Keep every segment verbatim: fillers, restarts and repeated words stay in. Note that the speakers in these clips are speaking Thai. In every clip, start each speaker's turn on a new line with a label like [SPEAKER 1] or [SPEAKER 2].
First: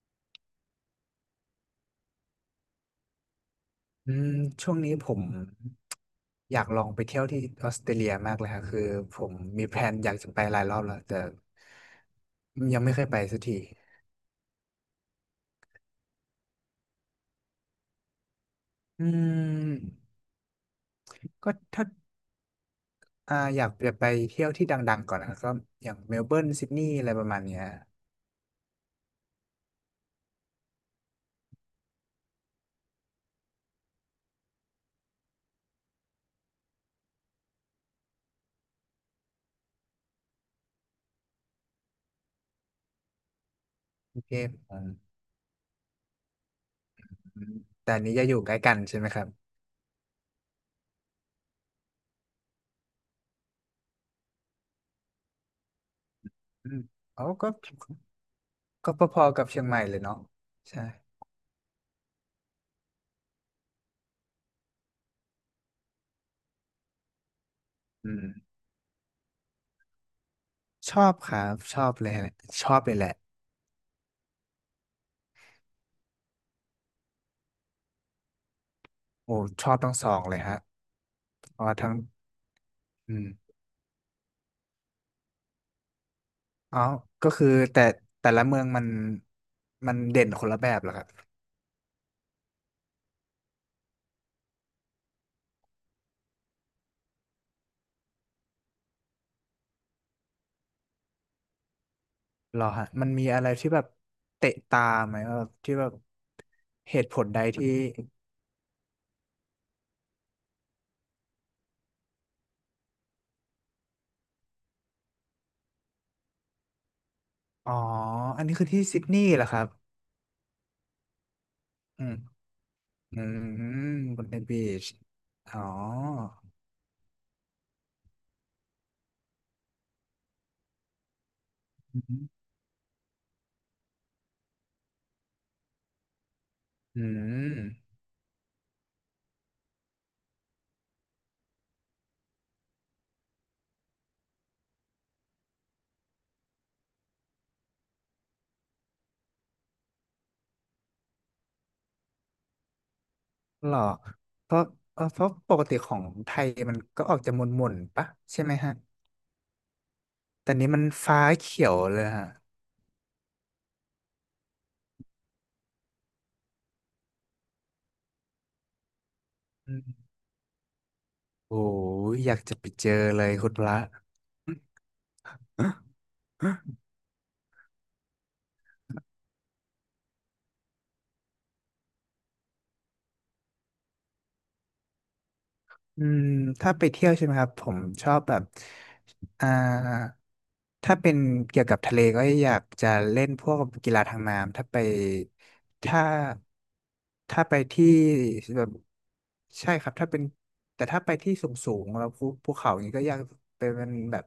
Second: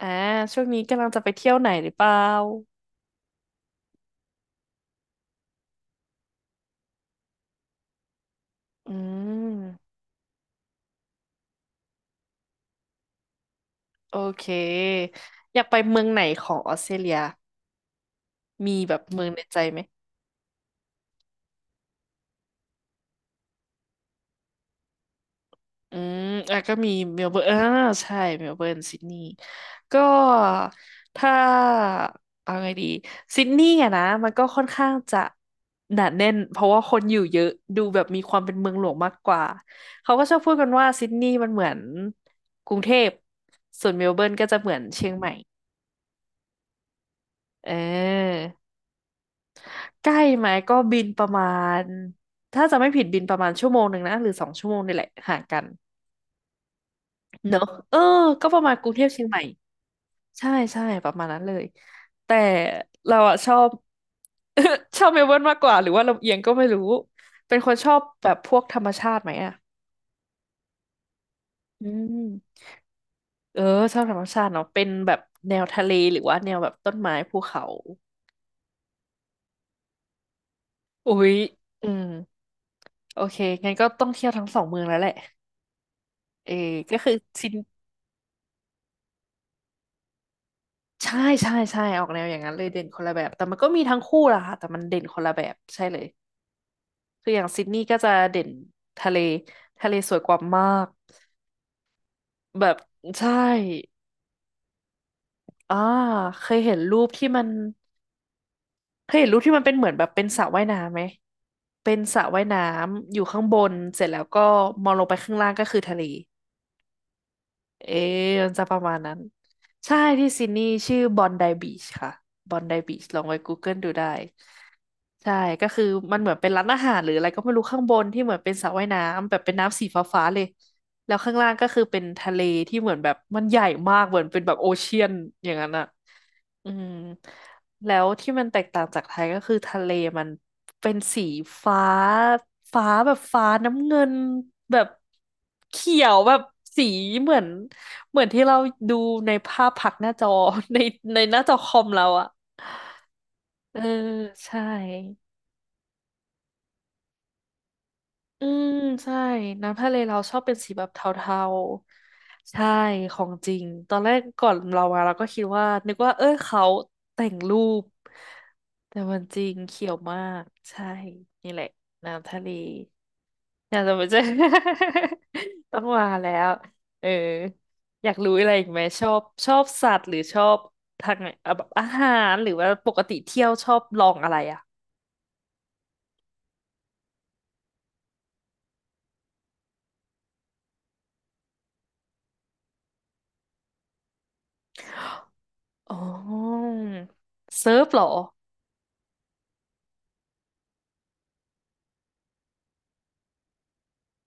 [SPEAKER 1] อ่าช่วงนี้กำลังจะไปเที่ยวไหนหรือเปล่า
[SPEAKER 2] อืมช่วงนี้ผมอยากลองไปเที่ยวที่ออสเตรเลียมากเลยค่ะคือ
[SPEAKER 1] อื
[SPEAKER 2] ผมมีแพล
[SPEAKER 1] ม
[SPEAKER 2] นอยากจะไปหลายรอบแล้วแต่ยังไม่เคยไปสักที
[SPEAKER 1] โอเคอยากไปเมืองไหนของออสเตรเลียมีแบบ
[SPEAKER 2] อื
[SPEAKER 1] เมืองในใจไหม
[SPEAKER 2] มก็ถ้าอ่าอยากจะไปเที่ยวที่ดังๆก่อนนะก็อย่า
[SPEAKER 1] อื
[SPEAKER 2] งเม
[SPEAKER 1] ม
[SPEAKER 2] ลเบิร์น
[SPEAKER 1] อ่ะ
[SPEAKER 2] ซิด
[SPEAKER 1] ก็
[SPEAKER 2] นี
[SPEAKER 1] มี
[SPEAKER 2] ย์อะไร
[SPEAKER 1] เม
[SPEAKER 2] ป
[SPEAKER 1] ล
[SPEAKER 2] ระ
[SPEAKER 1] เบิ
[SPEAKER 2] มาณ
[SPEAKER 1] ร์น
[SPEAKER 2] เนี้
[SPEAKER 1] อ่า
[SPEAKER 2] ย
[SPEAKER 1] ใช่เมลเบิร์นซิดนีย์ก็ถ้าเอาไงดีซิดนีย์อะนะมันก็ค่อนข้างจะหนาแน่นเพราะว่าคนอยู่เยอะดูแบบมีความเป็นเมืองหลวงมากกว่าเขาก็ชอบพูดกันว่าซิดนีย์มันเหมือนกรุงเทพส่วนเมล
[SPEAKER 2] กรุ
[SPEAKER 1] เบิ
[SPEAKER 2] ง
[SPEAKER 1] ร์น
[SPEAKER 2] เท
[SPEAKER 1] ก็
[SPEAKER 2] พ
[SPEAKER 1] จะเหมือ
[SPEAKER 2] อื
[SPEAKER 1] นเชียงใหม่
[SPEAKER 2] ม
[SPEAKER 1] เออ
[SPEAKER 2] แต่อันนี้จะอยู่ใกล้กันใช่ไหมครับ
[SPEAKER 1] ใกล้ไหมก็บินประมาณถ้าจะไม่ผิดบินประมาณชั่วโมงหนึ่งนะหรือสองชั่วโมงนี่แหละห่างกัน
[SPEAKER 2] อืมอ๋อก็
[SPEAKER 1] เนอะเออก็ประมาณกรุ
[SPEAKER 2] ก็
[SPEAKER 1] งเทพ
[SPEAKER 2] พ
[SPEAKER 1] เชีย
[SPEAKER 2] อ
[SPEAKER 1] งให
[SPEAKER 2] ๆ
[SPEAKER 1] ม่
[SPEAKER 2] กับเชียงใหม่เลยเนาะ
[SPEAKER 1] ใช่ใช่
[SPEAKER 2] ใช่
[SPEAKER 1] ประมาณนั้นเลยแต่เราอะชอบ ชอบเมลเบิร์นมากกว่าหรือว่าลำเอียงก็ไม่รู้เป็นคนชอบ
[SPEAKER 2] อืม
[SPEAKER 1] แบบพวกธรรมชาติไหมอะ
[SPEAKER 2] ชอบครับช
[SPEAKER 1] อื
[SPEAKER 2] อบเลยแหละ
[SPEAKER 1] ม
[SPEAKER 2] ชอบเลยแหละ
[SPEAKER 1] เออชอบธรรมชาติเนาะเป็นแบบแนวทะเลหรือว่าแนวแบบต้นไม้ภูเขา
[SPEAKER 2] โอ้ชอบทั้งสองเลยฮะ
[SPEAKER 1] อุ๊ย
[SPEAKER 2] เพราะว่า
[SPEAKER 1] อื
[SPEAKER 2] ทั้ง
[SPEAKER 1] ม
[SPEAKER 2] อื
[SPEAKER 1] โอเค
[SPEAKER 2] ม
[SPEAKER 1] งั้นก็ต้องเที่ยวทั้งสองเมืองแล้วแหละเออ
[SPEAKER 2] อ๋อ
[SPEAKER 1] ก็คือ
[SPEAKER 2] ก็คื
[SPEAKER 1] ซิ
[SPEAKER 2] อ
[SPEAKER 1] น
[SPEAKER 2] แต่แต่ละเมืองมันมันเด่นคนละแบบเหรอครับ
[SPEAKER 1] ใช่ใช่ใช่ออกแนวอย่างนั้นเลยเด่นคนละแบบแต่มันก็มีทั้งคู่ล่ะค่ะแต่มันเด่นคนละแบบใช่เลยคืออย่างซิดนีย์ก็จะเด่นทะเลทะเลสวยกว่ามาก
[SPEAKER 2] เหร
[SPEAKER 1] แบ
[SPEAKER 2] อ
[SPEAKER 1] บ
[SPEAKER 2] ฮะมันมี
[SPEAKER 1] ใช่
[SPEAKER 2] อะไรที่แบบเตะตาไหมแบบที่
[SPEAKER 1] อ่า
[SPEAKER 2] แบบ
[SPEAKER 1] เคยเห็น
[SPEAKER 2] เห
[SPEAKER 1] รูป
[SPEAKER 2] ตุผล
[SPEAKER 1] ที่
[SPEAKER 2] ใด
[SPEAKER 1] มัน
[SPEAKER 2] ที่
[SPEAKER 1] เคยเห็นรูปที่มันเป็นเหมือนแบบเป็นสระว่ายน้ำไหมเป็นสระว่ายน้ำอยู่ข้างบนเสร็จแล้วก็มองลงไปข้างล่างก็คือทะเล
[SPEAKER 2] อ๋อ
[SPEAKER 1] เอ๊ะ
[SPEAKER 2] อัน
[SPEAKER 1] มัน
[SPEAKER 2] นี้
[SPEAKER 1] จะ
[SPEAKER 2] คือ
[SPEAKER 1] ประ
[SPEAKER 2] ที่
[SPEAKER 1] มาณ
[SPEAKER 2] ซิด
[SPEAKER 1] นั้น
[SPEAKER 2] นีย์เหรอครับ
[SPEAKER 1] ใช่ที่ซิดนีย์ชื่อบอนไดบีช
[SPEAKER 2] อื
[SPEAKER 1] ค่ะ
[SPEAKER 2] ม
[SPEAKER 1] บอนไดบีชล
[SPEAKER 2] อื
[SPEAKER 1] องไป Google
[SPEAKER 2] ม
[SPEAKER 1] ดูได้
[SPEAKER 2] บนเดบีช
[SPEAKER 1] ใช่
[SPEAKER 2] อ๋อ
[SPEAKER 1] ก็คือมันเหมือนเป็นร้านอาหารหรืออะไรก็ไม่รู้ข้างบนที่เหมือนเป็นสระว่ายน้ำแบบเป็นน้ำสีฟ้าๆเลยแล้วข้างล่างก็คือเป็
[SPEAKER 2] อื
[SPEAKER 1] น
[SPEAKER 2] ม
[SPEAKER 1] ทะเลที่เหมือนแบบมันใหญ่มากเหมือนเป็นแบบโอเชียนอย่างนั้นอ่ะอืม
[SPEAKER 2] อื
[SPEAKER 1] แล้
[SPEAKER 2] ม
[SPEAKER 1] วที่มันแตกต่างจากไทยก็คือทะเลมันเป็นสีฟ้าฟ้าแบบฟ้าน้ำเงินแบบเขียวแบบสีเหมือน เหมือนที่เราดูในภาพผักหน้าจอ ในในหน้าจอคอมเราอะ
[SPEAKER 2] เหร
[SPEAKER 1] เอ
[SPEAKER 2] อ
[SPEAKER 1] อ
[SPEAKER 2] เพ
[SPEAKER 1] ใช่
[SPEAKER 2] ราะเออเพราะปกติของไทยมันก็ออกจะหม่นๆปะใช่
[SPEAKER 1] อื
[SPEAKER 2] ไหม
[SPEAKER 1] ม
[SPEAKER 2] ฮะ
[SPEAKER 1] ใช่ น้ำทะเลเราชอบ
[SPEAKER 2] แต่
[SPEAKER 1] เป็น
[SPEAKER 2] นี้
[SPEAKER 1] สี
[SPEAKER 2] มั
[SPEAKER 1] แบ
[SPEAKER 2] น
[SPEAKER 1] บเท
[SPEAKER 2] ฟ้า
[SPEAKER 1] า
[SPEAKER 2] เขียวเลยฮะ
[SPEAKER 1] ๆ ใช่ ของจริง ตอนแรกก่อนเรามาเราก็คิดว่านึกว่าเออเขาแต่งรูป แต่มันจริง
[SPEAKER 2] อื
[SPEAKER 1] เขียว
[SPEAKER 2] ม
[SPEAKER 1] มาก ใช่ นี่
[SPEAKER 2] โอ้
[SPEAKER 1] แหละ
[SPEAKER 2] ย
[SPEAKER 1] น้ำ
[SPEAKER 2] อยา
[SPEAKER 1] ทะ
[SPEAKER 2] ก
[SPEAKER 1] เล
[SPEAKER 2] จะไปเจอเลยคุณพ
[SPEAKER 1] อ
[SPEAKER 2] ระ
[SPEAKER 1] ยากจะมาเจอ ต้องมาแล้วเอออยากรู้อะไรอีกไหมชอบชอบสัตว์หรือชอบทางไหนอ่ะแบบอาหารหรือว่าปกติเที่ยวชอบลองอะไรอ่ะ
[SPEAKER 2] อืมถ้าไปเที่ยวใช่ไหมครับผมชอบแบบอ่าถ้าเป็นเกี่ยวกับทะเลก็อยากจะเล่นพวกกีฬาทางน้ำถ้าไป
[SPEAKER 1] อ๋อ
[SPEAKER 2] ถ้าถ้าไป
[SPEAKER 1] เซิร์
[SPEAKER 2] ที่
[SPEAKER 1] ฟเหรอ
[SPEAKER 2] แบบใช่ครับถ้าเป็นแต่ถ้าไปที่สูงสูงแล้วภูภูเขาอย่างนี้ก็อยากไปเป็นแบบ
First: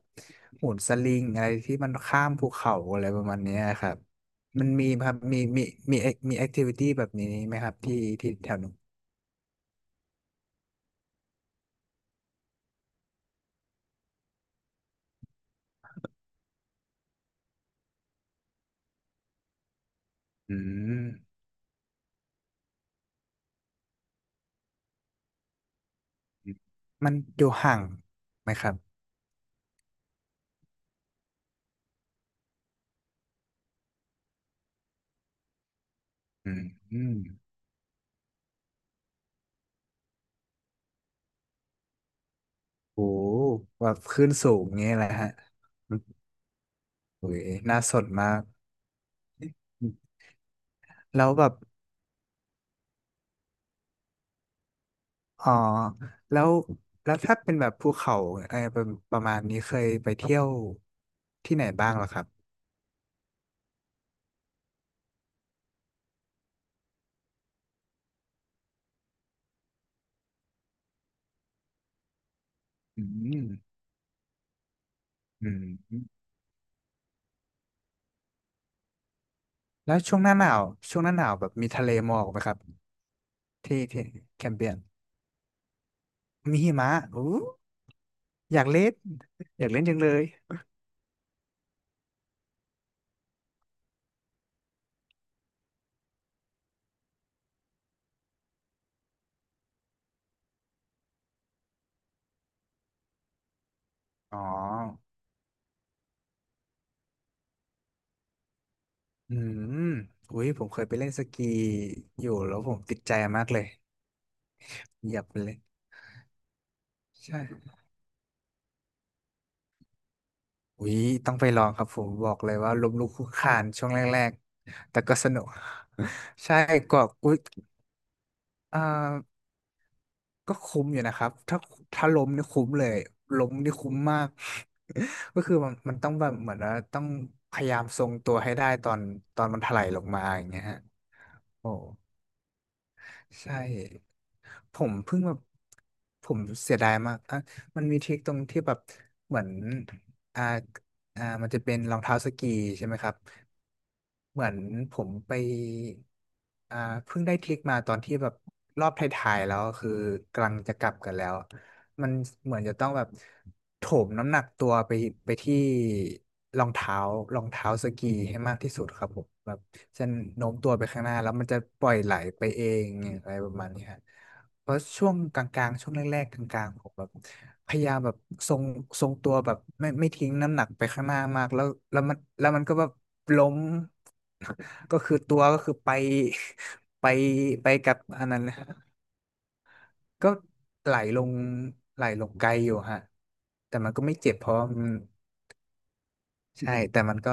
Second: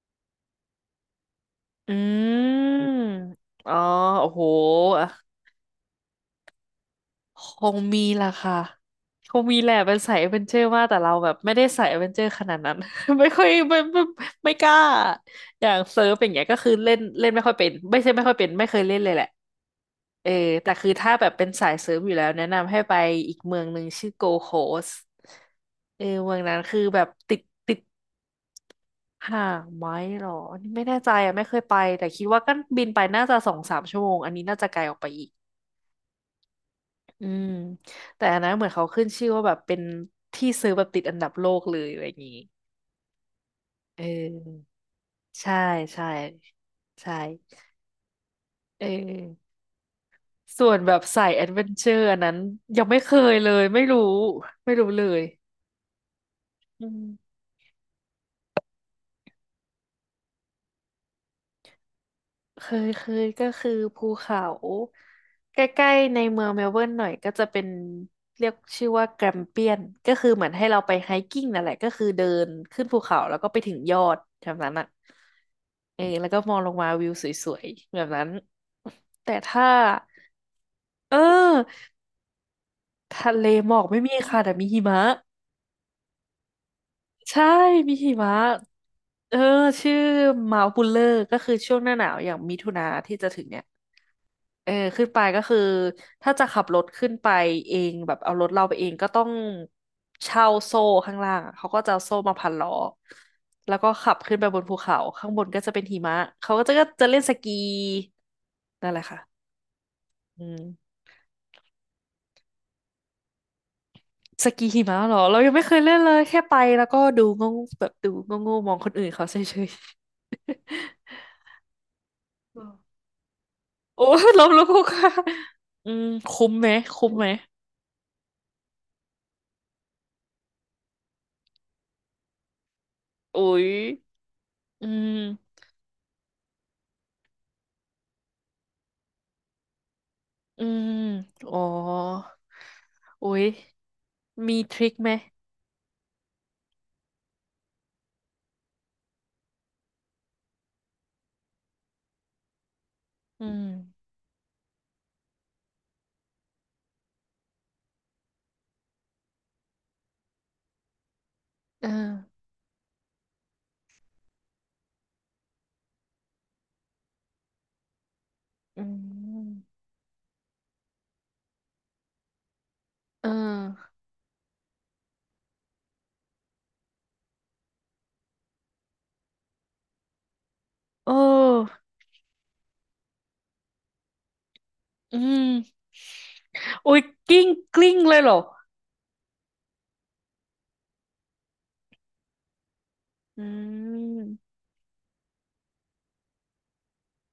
[SPEAKER 2] โหนสลิงอะไรที่มั
[SPEAKER 1] อื
[SPEAKER 2] นข้ามภูเขา
[SPEAKER 1] ม
[SPEAKER 2] อะไรประมาณเนี้ย
[SPEAKER 1] อ๋อ
[SPEAKER 2] ครับ
[SPEAKER 1] โอ้โห
[SPEAKER 2] มันมีไหม
[SPEAKER 1] อ่ะ
[SPEAKER 2] ครับมีมีมีมีแอคทิวิตี้แบบนี้
[SPEAKER 1] ค
[SPEAKER 2] ไหมครับ
[SPEAKER 1] ง
[SPEAKER 2] ที่
[SPEAKER 1] มีล่ะ
[SPEAKER 2] ที่แถ
[SPEAKER 1] ค่ะ
[SPEAKER 2] วนู้น
[SPEAKER 1] คงมีแหละเป็นสายแอดเวนเจอร์มากแต่เราแบบไม่ได้สายแอดเวนเจอร์ขนาดนั้น ไม่ค่อยไม่ไม่ไม่กล้าอย่างเซิร์ฟอย่างเงี้ยก็คือเล่นเล่นไม่ค่อยเป็นไม่ใช่ไม่ค่อยเป็นไม่เคยเล่นเลยแหละ เออ
[SPEAKER 2] อื
[SPEAKER 1] แต่คือถ้าแบบ
[SPEAKER 2] ม
[SPEAKER 1] เป็นสายเซิร์ฟอยู่แล้วแนะนำให้ไปอีกเมืองหนึ่งชื่อโกโคสเออเมืองนั้นคือแบบ
[SPEAKER 2] มัน
[SPEAKER 1] ติ
[SPEAKER 2] อ
[SPEAKER 1] ด
[SPEAKER 2] ยู่
[SPEAKER 1] ติ
[SPEAKER 2] ห่า
[SPEAKER 1] ด
[SPEAKER 2] งไหมครับ
[SPEAKER 1] ห่างไหมหรออันนี้ไม่แน่ใจอ่ะไม่เคยไปแต่คิดว่าก็บินไปน่าจะสองสามชั่วโมงอันนี้น่าจะไกลออกไปอีก
[SPEAKER 2] อืมอืม
[SPEAKER 1] อืม แต่อันนั้นเหมือนเขาขึ้นชื่อว่าแบบเป็นที่ซื้อแบบติดอันดับโลกเลยอะไรอย่างนี้
[SPEAKER 2] โหแบ
[SPEAKER 1] เ
[SPEAKER 2] บขึ้นสูง
[SPEAKER 1] ออ
[SPEAKER 2] งี้แหละฮะ
[SPEAKER 1] ใช่ใช่ใช่
[SPEAKER 2] โอ้ยน่าสนมาก
[SPEAKER 1] เออส่วนแบบสา
[SPEAKER 2] แล้ว
[SPEAKER 1] ยแอ
[SPEAKER 2] แบ
[SPEAKER 1] ด
[SPEAKER 2] บ
[SPEAKER 1] เวนเจอร์อันนั้นยังไม่เคยเลยไม่รู้ไม่รู้เลย
[SPEAKER 2] อ๋อแล้ว
[SPEAKER 1] อื
[SPEAKER 2] แล้วถ้า
[SPEAKER 1] ม
[SPEAKER 2] เป็นแบบภูเขาไอ้ประประมาณนี้เคยไปเที่ยวที่ไหนบ้างเหรอครับ
[SPEAKER 1] เคยเคยก็คือภูเขาใกล้ๆในเมืองเมลเบิร์นหน่อยก็จะเป็นเรียกชื่อว่าแกรมเปียนก็คือเหมือนให้เราไปไฮกิ้งนั่นแหละก็คือเดินขึ้นภู
[SPEAKER 2] อื
[SPEAKER 1] เขาแล้ว
[SPEAKER 2] ม
[SPEAKER 1] ก็ไปถึงยอดแบบนั้นอ่ะ
[SPEAKER 2] อืม
[SPEAKER 1] เออแล้วก็มองลงมาวิวสวยๆแบบนั้นแต่ถ้า
[SPEAKER 2] แล้วช่วงหน้าหนาวช่วงห
[SPEAKER 1] เอ
[SPEAKER 2] น้า
[SPEAKER 1] อ
[SPEAKER 2] หนาวแบบมีทะเลหมอกไหมครับ
[SPEAKER 1] ทะเลหมอ
[SPEAKER 2] ที่
[SPEAKER 1] กไม่
[SPEAKER 2] ที่
[SPEAKER 1] มีค่ะ
[SPEAKER 2] แค
[SPEAKER 1] แต่
[SPEAKER 2] ม
[SPEAKER 1] มี
[SPEAKER 2] เปียน
[SPEAKER 1] หิมะ
[SPEAKER 2] มีหิมะอู้
[SPEAKER 1] ใช่มีหิมะ
[SPEAKER 2] อยากเล่น
[SPEAKER 1] เออ
[SPEAKER 2] อยากเล่น
[SPEAKER 1] ชื่
[SPEAKER 2] จั
[SPEAKER 1] อ
[SPEAKER 2] งเลย
[SPEAKER 1] มา u บุลเลอร์ก็คือช่วงหน้าหนาวอย่างมิถุนาที่จะถึงเนี่ย เออขึ้นไปก็คือถ้าจะขับรถขึ้นไปเองแบบเอารถเราไปเองก็ต้องเช่าโซ่ข้างล่างอะเขาก็จะเอาโซ่มาพันล้อแล้วก็ขับขึ้
[SPEAKER 2] อ๋
[SPEAKER 1] น
[SPEAKER 2] อ
[SPEAKER 1] ไปบนภูเขาข้างบนก็จะเป็นหิมะเขาก็จะก็จะเล่นสกีนั่นแหละ
[SPEAKER 2] อื
[SPEAKER 1] ค่ะ
[SPEAKER 2] มอุ้
[SPEAKER 1] อื
[SPEAKER 2] ยผ
[SPEAKER 1] ม
[SPEAKER 2] มเคยไปเล่นสกีอยู่แล้วผมติดใจมากเลย
[SPEAKER 1] สกีหิมะเหร
[SPEAKER 2] อ
[SPEAKER 1] อ
[SPEAKER 2] ยากไป
[SPEAKER 1] เรายัง
[SPEAKER 2] เล่น
[SPEAKER 1] ไม่เคยเล่นเลยแค่ไปแล้วก็ดู
[SPEAKER 2] ใช่
[SPEAKER 1] งงแบบดูงงๆมองคนอื่นเขาเฉยๆ
[SPEAKER 2] อุ้ยต้องไปลองครับผมบอกเล ย
[SPEAKER 1] อืม
[SPEAKER 2] ว่าล้มลุกคลุกคลานช่วงแร
[SPEAKER 1] โอ้ย
[SPEAKER 2] ก
[SPEAKER 1] ล้มลุกคลุก
[SPEAKER 2] ๆ
[SPEAKER 1] ค
[SPEAKER 2] แต่
[SPEAKER 1] ลา
[SPEAKER 2] ก็
[SPEAKER 1] น
[SPEAKER 2] สนุก
[SPEAKER 1] อืมคุ้ม
[SPEAKER 2] ใช่
[SPEAKER 1] ไหม
[SPEAKER 2] ก็
[SPEAKER 1] คุ้มไหม
[SPEAKER 2] อุ้ยอ่าก็คุ้มอยู่นะครับ ถ้าถ้าล้มนี่คุ้มเลย
[SPEAKER 1] โอ้
[SPEAKER 2] ล้ม
[SPEAKER 1] ย
[SPEAKER 2] นี่คุ้มมาก
[SPEAKER 1] อื
[SPEAKER 2] ก็คือ
[SPEAKER 1] ม
[SPEAKER 2] มันมันต้องแบบเหมือนว่าต้องพยายามทรงตัวให้ได้ตอนตอนมันถลายลงมาอย่างเงี้
[SPEAKER 1] อื
[SPEAKER 2] ยฮะ
[SPEAKER 1] มอ๋อ
[SPEAKER 2] โอ้
[SPEAKER 1] อุ๊ย
[SPEAKER 2] ใช่
[SPEAKER 1] มีท
[SPEAKER 2] ผ
[SPEAKER 1] ริ
[SPEAKER 2] ม
[SPEAKER 1] คไหม
[SPEAKER 2] เพิ่งแบบผมเสียดายมากอ่ะมันมีทริคตรงที่แบบเหมือนอ่าอ่ามันจะเป็นรองเท้าสกีใช่ไหมครับ
[SPEAKER 1] อืม
[SPEAKER 2] เหมือนผมไปอ่าเพิ่งได้ทริคมาตอนที่แบบรอบท้ายๆแล้วคือกำลังจะกลับกันแล้ว
[SPEAKER 1] เอ
[SPEAKER 2] มัน
[SPEAKER 1] อ
[SPEAKER 2] เหมือนจะต้องแบบโถมน้ำหนักตัวไปไปที่รองเท้ารองเท้าสกีให้มากที่
[SPEAKER 1] อื
[SPEAKER 2] สุดครับผมแบบ
[SPEAKER 1] ม
[SPEAKER 2] จะโน้มตัวไปข้างหน้าแล้วมันจะปล่อยไหลไปเอง
[SPEAKER 1] เอ
[SPEAKER 2] อะไรประมาณนี้ค
[SPEAKER 1] อ
[SPEAKER 2] รับเพราะช่วงกลางๆช่วงแรกๆกลางๆผมแบบพยายามแบบทรงทรงตัวแบบไม่ไม่ทิ้งน้ำหนักไปข้าง
[SPEAKER 1] เ
[SPEAKER 2] หน้ามากแล้ว
[SPEAKER 1] ออ
[SPEAKER 2] แล้วมันแล้วมันก็แบบล้ม ก็คื
[SPEAKER 1] อื
[SPEAKER 2] อตัว
[SPEAKER 1] ม
[SPEAKER 2] ก็คือไป
[SPEAKER 1] อุ๊ย
[SPEAKER 2] ไป
[SPEAKER 1] กิ้ง
[SPEAKER 2] ไป
[SPEAKER 1] ก
[SPEAKER 2] กั
[SPEAKER 1] ลิ้ง
[SPEAKER 2] บ
[SPEAKER 1] เลย
[SPEAKER 2] อัน
[SPEAKER 1] เหรอ
[SPEAKER 2] นั้นนะก็ไหลลงไหลลงไกลอยู่ฮะ
[SPEAKER 1] อื
[SPEAKER 2] แต่มันก็ไม่เจ็บเพ
[SPEAKER 1] ม
[SPEAKER 2] ราะมันใช่แต่มันก็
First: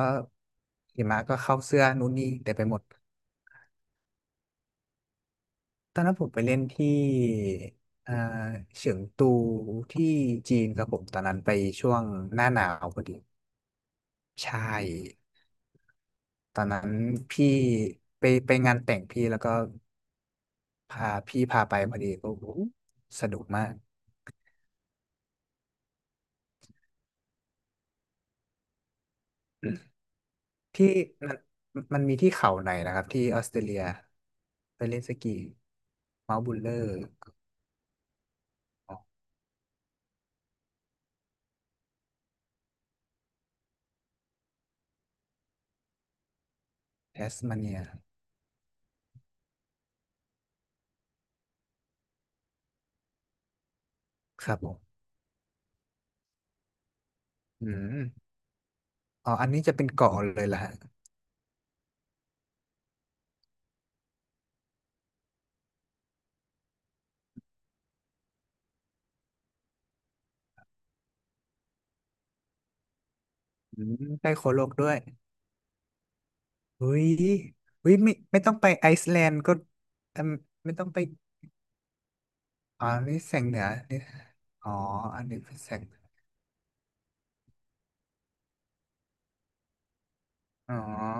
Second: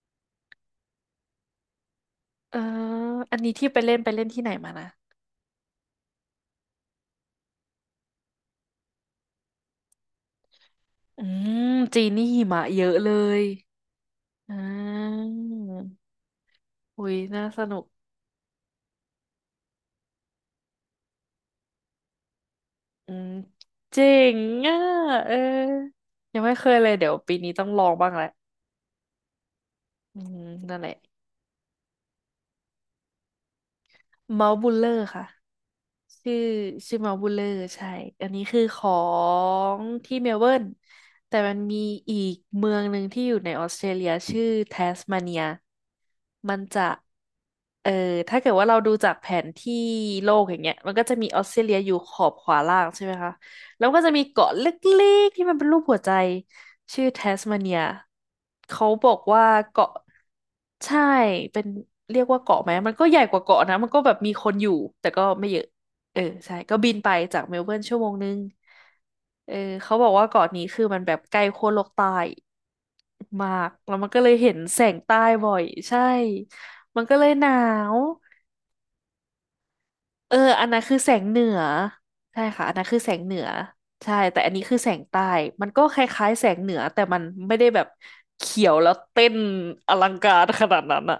[SPEAKER 2] หิมะก็เข้าเสื้อนู่นนี่แต่
[SPEAKER 1] เออ
[SPEAKER 2] ไปหมด
[SPEAKER 1] อันนี้ที่ไปเล่นไปเล่นที่ไหนมานะ
[SPEAKER 2] ตอนนั้นผมไปเล่นที่อ่าเฉิงตูที่จีนครับผมตอ
[SPEAKER 1] อื
[SPEAKER 2] นนั้นไป
[SPEAKER 1] ม
[SPEAKER 2] ช่ว
[SPEAKER 1] จี
[SPEAKER 2] ง
[SPEAKER 1] นนี่
[SPEAKER 2] ห
[SPEAKER 1] หิ
[SPEAKER 2] น้าห
[SPEAKER 1] มะ
[SPEAKER 2] นา
[SPEAKER 1] เย
[SPEAKER 2] ว
[SPEAKER 1] อะ
[SPEAKER 2] พอ
[SPEAKER 1] เล
[SPEAKER 2] ดี
[SPEAKER 1] ย
[SPEAKER 2] ใช
[SPEAKER 1] อ่
[SPEAKER 2] ่
[SPEAKER 1] า
[SPEAKER 2] ตอนนั้น
[SPEAKER 1] อุ๊ยน่า
[SPEAKER 2] พี่
[SPEAKER 1] สนุก
[SPEAKER 2] ไปไปงานแต่งพี่แล้วก็พาพี่พาไปพอดีก็โอ้โห
[SPEAKER 1] อื
[SPEAKER 2] ส
[SPEAKER 1] ม
[SPEAKER 2] นุกมาก
[SPEAKER 1] เจ๋งอ่ะเออยังไม่เคยเลยเดี๋ยวปีนี้ต้องลองบ้างแหละอืมนั่นแห
[SPEAKER 2] ที่
[SPEAKER 1] ละ
[SPEAKER 2] มันมันมีที่เขาไหนนะครับที่ออสเตรเลีย
[SPEAKER 1] เมาส์บูล
[SPEAKER 2] ไป
[SPEAKER 1] เลอ
[SPEAKER 2] เล่
[SPEAKER 1] ร์
[SPEAKER 2] นส
[SPEAKER 1] ค่ะ
[SPEAKER 2] กี
[SPEAKER 1] ชื่อ
[SPEAKER 2] เมาท์บุลเลอร์
[SPEAKER 1] ชื่อเมาส์บูลเลอร์ใช่อันนี้คือขอ
[SPEAKER 2] ของ
[SPEAKER 1] งที่เมลเบิร์นแต่มันมีอีกเมืองหนึ่งที่อยู่ในออสเตรเลียชื่อแทสมาเนียมันจะ
[SPEAKER 2] แทสมาเนีย
[SPEAKER 1] เออถ้าเกิดว่าเราดูจากแผนที่โลกอย่างเงี้ยมันก็จะมีออสเตรเลียอยู่ขอบขวาล่างใช่ไหมคะแล้วก็จะมี
[SPEAKER 2] ค
[SPEAKER 1] เกาะ
[SPEAKER 2] รับ
[SPEAKER 1] เล
[SPEAKER 2] ผม
[SPEAKER 1] ็กๆที่มันเป็นรูปหัวใจชื่อแทสมา
[SPEAKER 2] อื
[SPEAKER 1] เนีย
[SPEAKER 2] ม
[SPEAKER 1] เขาบอก
[SPEAKER 2] อ๋อ
[SPEAKER 1] ว่า
[SPEAKER 2] อันนี้จะเป็น
[SPEAKER 1] เกาะ
[SPEAKER 2] เกาะเลยล่ะฮะ
[SPEAKER 1] ใช่เป็นเรียกว่าเกาะไหมมันก็ใหญ่กว่าเกาะนะมันก็แบบมีคนอยู่แต่ก็ไม่เยอะเออใช่ก็บินไปจากเมลเบิร์นชั่วโมงนึงเออเขาบอกว่าเกาะนี้คือมันแบบใกล้ขั้วโลกใต้มาก
[SPEAKER 2] อื
[SPEAKER 1] แล้
[SPEAKER 2] ม
[SPEAKER 1] วมันก็
[SPEAKER 2] ใก
[SPEAKER 1] เล
[SPEAKER 2] ล้
[SPEAKER 1] ย
[SPEAKER 2] โค
[SPEAKER 1] เห็น
[SPEAKER 2] โลก
[SPEAKER 1] แส
[SPEAKER 2] ด้ว
[SPEAKER 1] ง
[SPEAKER 2] ย
[SPEAKER 1] ใต้บ่อยใช่
[SPEAKER 2] เฮ้
[SPEAKER 1] มัน
[SPEAKER 2] ย
[SPEAKER 1] ก็เลยหนา
[SPEAKER 2] เฮ้ย
[SPEAKER 1] ว
[SPEAKER 2] ไม่ไม่ต้องไปไอซ์แลนด์ก็อืม
[SPEAKER 1] เอออัน
[SPEAKER 2] ไม่
[SPEAKER 1] นั้น
[SPEAKER 2] ต้อง
[SPEAKER 1] คือ
[SPEAKER 2] ไป
[SPEAKER 1] แสงเหนือใช่ค่ะอัน
[SPEAKER 2] อ๋
[SPEAKER 1] นั้น
[SPEAKER 2] อ
[SPEAKER 1] คือแส
[SPEAKER 2] นี่
[SPEAKER 1] งเห
[SPEAKER 2] แส
[SPEAKER 1] นื
[SPEAKER 2] ง
[SPEAKER 1] อ
[SPEAKER 2] เหนือนี่
[SPEAKER 1] ใช่แต่อันนี้
[SPEAKER 2] อ๋อ
[SPEAKER 1] คือแสงใต้
[SPEAKER 2] อันนี้เป็น
[SPEAKER 1] มั
[SPEAKER 2] แส
[SPEAKER 1] นก็
[SPEAKER 2] ง
[SPEAKER 1] คล้ายๆแสงเหนือแต่มันไม่ได้แบบเขียวแล้วเต้นอลังการข
[SPEAKER 2] อ๋
[SPEAKER 1] นา
[SPEAKER 2] อ
[SPEAKER 1] ดนั้นอะ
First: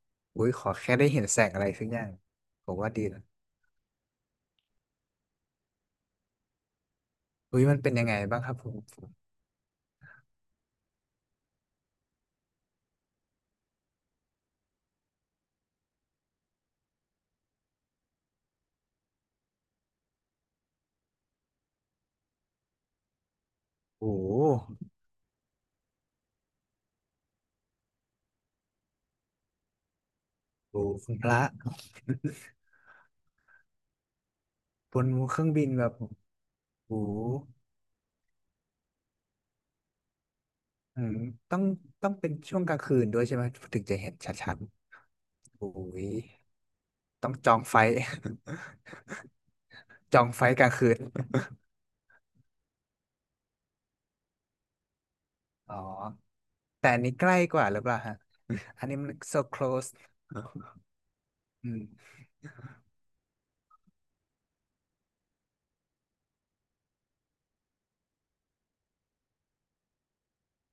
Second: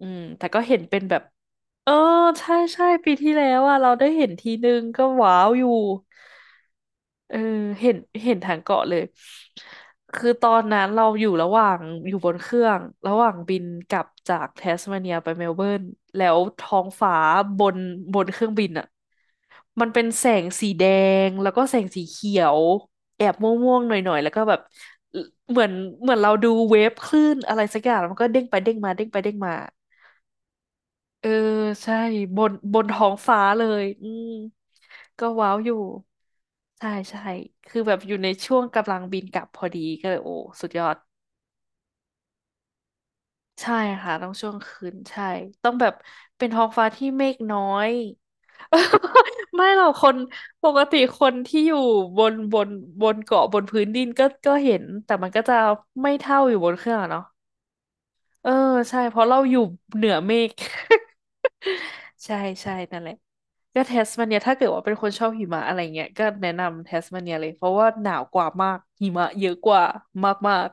[SPEAKER 1] อืม
[SPEAKER 2] อุ้
[SPEAKER 1] แต่
[SPEAKER 2] ย
[SPEAKER 1] ก็
[SPEAKER 2] ขอ
[SPEAKER 1] เห็น
[SPEAKER 2] แค่
[SPEAKER 1] เป็น
[SPEAKER 2] ได้
[SPEAKER 1] แบ
[SPEAKER 2] เห็
[SPEAKER 1] บ
[SPEAKER 2] นแสงอะไรสัก
[SPEAKER 1] เออ
[SPEAKER 2] อย่าง
[SPEAKER 1] ใช่
[SPEAKER 2] ผม
[SPEAKER 1] ใช่
[SPEAKER 2] ว่าดี
[SPEAKER 1] ปี
[SPEAKER 2] นะ
[SPEAKER 1] ที่แล้วอ่ะเราได้เห็นทีนึงก็ว้าวอยู่เออ
[SPEAKER 2] อุ้ยมัน
[SPEAKER 1] เห็
[SPEAKER 2] เป็น
[SPEAKER 1] น
[SPEAKER 2] ยังไง
[SPEAKER 1] เห็น
[SPEAKER 2] บ้างค
[SPEAKER 1] ทา
[SPEAKER 2] รับ
[SPEAKER 1] ง
[SPEAKER 2] ผม
[SPEAKER 1] เกาะเล
[SPEAKER 2] ผ
[SPEAKER 1] ย
[SPEAKER 2] ม
[SPEAKER 1] คือตอนนั้นเราอยู่ระหว่างอยู่บนเครื่องระหว่างบินกลับจากแทสเมาเนียไปเมลเบิร์นแล้วท้องฟ้าบนบนเครื่องบินอ่ะมันเป็นแสงสีแดงแล้วก็แสงสีเขียวแอบม่วงๆหน่อ
[SPEAKER 2] โอ้
[SPEAKER 1] ยๆแล้
[SPEAKER 2] โห
[SPEAKER 1] วก็แบบ เหมือนเหมือนเราดูเวฟคลื่นอะไรสักอย่างแล้วมันก็เด้งไปเด้งมาเด้งไปเด้งมา
[SPEAKER 2] โอ้โหคุณ
[SPEAKER 1] เอ
[SPEAKER 2] พ
[SPEAKER 1] อ
[SPEAKER 2] ระ
[SPEAKER 1] ใช่บนบนท้องฟ้าเลยอืม
[SPEAKER 2] บน
[SPEAKER 1] ก็
[SPEAKER 2] เครื่อง
[SPEAKER 1] ว้าว
[SPEAKER 2] บิ
[SPEAKER 1] อ
[SPEAKER 2] น
[SPEAKER 1] ยู่
[SPEAKER 2] แบบ
[SPEAKER 1] ใช่
[SPEAKER 2] โอ้โห
[SPEAKER 1] ใช่คือแบบอยู่ในช่วงกำลังบินกลับพอดีก็เลยโอ้สุดยอด
[SPEAKER 2] อืมต้องต้องเป็นช่วงกลางคืนด้วยใช่ไหม
[SPEAKER 1] ใช่
[SPEAKER 2] ถึงจะเห็
[SPEAKER 1] ค่ะ
[SPEAKER 2] น
[SPEAKER 1] ต้
[SPEAKER 2] ช
[SPEAKER 1] องช่ว
[SPEAKER 2] ั
[SPEAKER 1] ง
[SPEAKER 2] ด
[SPEAKER 1] คืนใช่
[SPEAKER 2] ๆโอ้
[SPEAKER 1] ต้องแบบ
[SPEAKER 2] ย
[SPEAKER 1] เป็นท้องฟ้าที่เม
[SPEAKER 2] ต้อง
[SPEAKER 1] ฆ
[SPEAKER 2] จอ
[SPEAKER 1] น้อ
[SPEAKER 2] งไฟ
[SPEAKER 1] ย
[SPEAKER 2] ท์
[SPEAKER 1] ไม่หรอกค
[SPEAKER 2] จ
[SPEAKER 1] น
[SPEAKER 2] องไฟท์ก
[SPEAKER 1] ป
[SPEAKER 2] ลาง
[SPEAKER 1] ก
[SPEAKER 2] คื
[SPEAKER 1] ติ
[SPEAKER 2] น
[SPEAKER 1] คนที่อยู่บนบนบนเกาะบนพื้นดินก็ก็เห็นแต่มันก็จะ
[SPEAKER 2] อ๋อ
[SPEAKER 1] ไม่เท่าอยู่บนเค
[SPEAKER 2] แต่
[SPEAKER 1] รื่อง
[SPEAKER 2] อัน
[SPEAKER 1] อะ
[SPEAKER 2] นี้
[SPEAKER 1] เนาะ
[SPEAKER 2] ใกล้กว่าหรือเปล่าฮะ
[SPEAKER 1] เออ
[SPEAKER 2] อันนี้
[SPEAKER 1] ใช่
[SPEAKER 2] มัน
[SPEAKER 1] เพราะเรา
[SPEAKER 2] so
[SPEAKER 1] อยู่
[SPEAKER 2] close
[SPEAKER 1] เหนือเมฆ
[SPEAKER 2] อืม
[SPEAKER 1] ใช่ใช่นั่นแหละก็แทสมาเนียถ้าเกิดว่าเป็นคนชอบหิมะอะไรเงี้ยก็แนะนำแทสมาเนียเลยเพราะว่าหนาวกว่ามากหิมะเยอะกว่ามาก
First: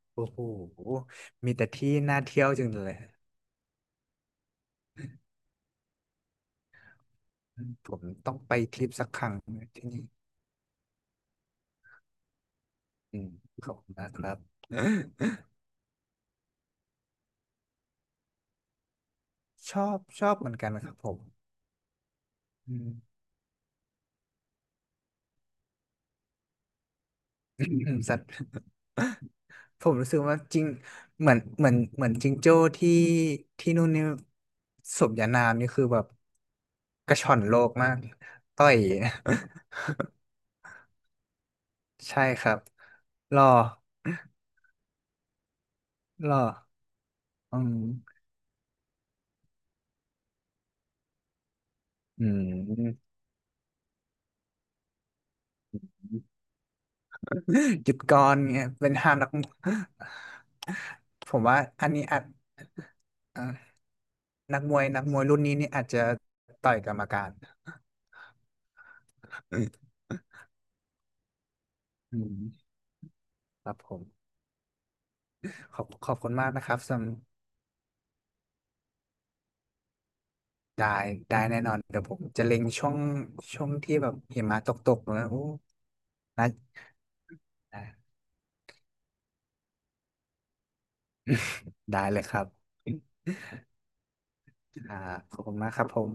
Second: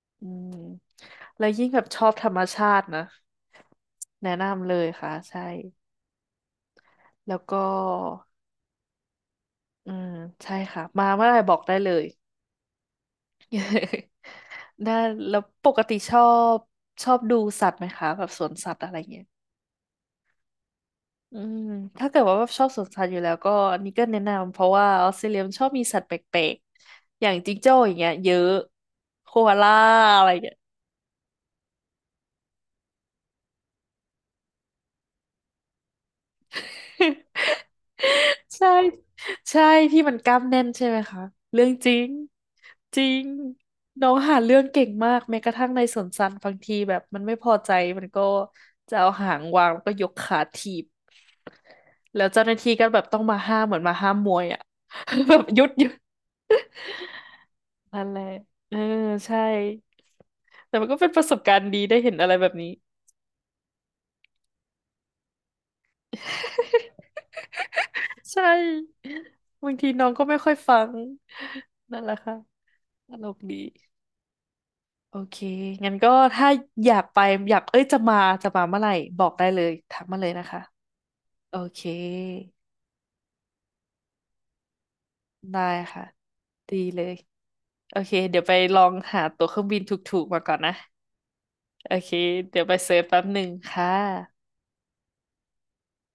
[SPEAKER 1] ๆอื
[SPEAKER 2] โอ้โห
[SPEAKER 1] มแล้ว
[SPEAKER 2] มีแต่
[SPEAKER 1] ยิ่งแบบ
[SPEAKER 2] ที่
[SPEAKER 1] ชอบ
[SPEAKER 2] น่า
[SPEAKER 1] ธรรม
[SPEAKER 2] เที่ยวจั
[SPEAKER 1] ชา
[SPEAKER 2] งเล
[SPEAKER 1] ติ
[SPEAKER 2] ย
[SPEAKER 1] นะแนะนำเลยค่ะใช่แล้วก็
[SPEAKER 2] ผมต้องไปทริปสักครั้งที่
[SPEAKER 1] อื
[SPEAKER 2] นี่
[SPEAKER 1] มใช่ค่ะมาเมื่อไหร่บอกได้เลย
[SPEAKER 2] อืมขอบคุณนะครับ
[SPEAKER 1] ได้แล้วปกติชอบชอบดูสัตว์ไหมคะแบบสวนสัตว์อะไรเงี้ย
[SPEAKER 2] ชอบชอบเหมือนกันครับผม
[SPEAKER 1] อืม ถ้าเกิดว่าชอบ
[SPEAKER 2] อื
[SPEAKER 1] สวน
[SPEAKER 2] ม
[SPEAKER 1] สัตว์อยู่แล้วก็อันนี้ก็แนะนำเพราะว่าออสเตรเลียมันชอบมีสัตว์แปลกๆอย่างจิงโจ้อย่าง เงี้ย
[SPEAKER 2] สัตว์
[SPEAKER 1] เยอะโคอาล่า
[SPEAKER 2] ผมรู้สึก
[SPEAKER 1] อะไรอ
[SPEAKER 2] ว่า
[SPEAKER 1] ย่างเงี้ย
[SPEAKER 2] จริง เหมือนเหมือนเหมือนจิงโจ้ที่ที่นู่นนี่สมญานามนี่คือแบบกระ ช่อนโลกมากต่
[SPEAKER 1] ใช่
[SPEAKER 2] อย
[SPEAKER 1] ใช่ที่มันกล้ามแน่นใช่ไหมคะเรื่องจริง
[SPEAKER 2] ใช่ครับ
[SPEAKER 1] จริง
[SPEAKER 2] รอ
[SPEAKER 1] น้องหาเรื่องเก่งมากแม้กระทั่งในสวนสั
[SPEAKER 2] ร
[SPEAKER 1] ตว์
[SPEAKER 2] อ
[SPEAKER 1] บางทีแบบมันไม่พอ
[SPEAKER 2] อื
[SPEAKER 1] ใจ
[SPEAKER 2] ม
[SPEAKER 1] มันก็จะเอาหางวางแล้วก็ยกขาถีบ
[SPEAKER 2] อื
[SPEAKER 1] แล้วเจ้าหน้าที่ก็แบบ
[SPEAKER 2] ม
[SPEAKER 1] ต้องมาห้ามเหมือนมาห้ามมวยอ่ะ แบบหยุดหยุด
[SPEAKER 2] หยุด
[SPEAKER 1] นั่นแห
[SPEAKER 2] ก่อ
[SPEAKER 1] ละ
[SPEAKER 2] นเนี่ย
[SPEAKER 1] เออ
[SPEAKER 2] เป็นห้ามนัก
[SPEAKER 1] ใช่ แต่มันก็เป็นประ
[SPEAKER 2] ผ
[SPEAKER 1] สบ
[SPEAKER 2] ม
[SPEAKER 1] กา
[SPEAKER 2] ว่า
[SPEAKER 1] รณ์ดี
[SPEAKER 2] อัน
[SPEAKER 1] ได้
[SPEAKER 2] นี้
[SPEAKER 1] เห็น
[SPEAKER 2] อาจ
[SPEAKER 1] อะไรแบบนี้
[SPEAKER 2] เอ่อนักมวยนักมวยรุ่นนี้นี่อาจจะต่อยกรรมการ
[SPEAKER 1] ใช่บางทีน้องก็ไม่ค่อยฟังนั่นแหละ
[SPEAKER 2] อื
[SPEAKER 1] ค่ะ
[SPEAKER 2] ม
[SPEAKER 1] ตลกดี
[SPEAKER 2] ครับผม
[SPEAKER 1] โอเค
[SPEAKER 2] ขอบ
[SPEAKER 1] งั้น
[SPEAKER 2] ข
[SPEAKER 1] ก็
[SPEAKER 2] อบคุณ
[SPEAKER 1] ถ้า
[SPEAKER 2] มากนะครับ
[SPEAKER 1] อยา
[SPEAKER 2] สำ
[SPEAKER 1] กไปอยากเอ้ยจะมาจะมาเมื่อไหร่บอกได้เลยทักมาเลยนะคะ
[SPEAKER 2] ได้ได้
[SPEAKER 1] โอ
[SPEAKER 2] แน่นอน
[SPEAKER 1] เค
[SPEAKER 2] เดี๋ยวผมจะเล็งช่วงช่วงที่แบบหิมะตกๆนะโอ้
[SPEAKER 1] ได้ค่ะ
[SPEAKER 2] น่า
[SPEAKER 1] ดีเลยโอเคเดี๋ยวไปลองหาตั๋วเครื่องบินถูกๆมาก่อนนะ โอ
[SPEAKER 2] ได้
[SPEAKER 1] เค
[SPEAKER 2] เลยครั
[SPEAKER 1] เดี๋ยว
[SPEAKER 2] บ
[SPEAKER 1] ไปเซิร์ชแป๊บหนึ่งค่ะ
[SPEAKER 2] อ่าขอบคุณมากครับผม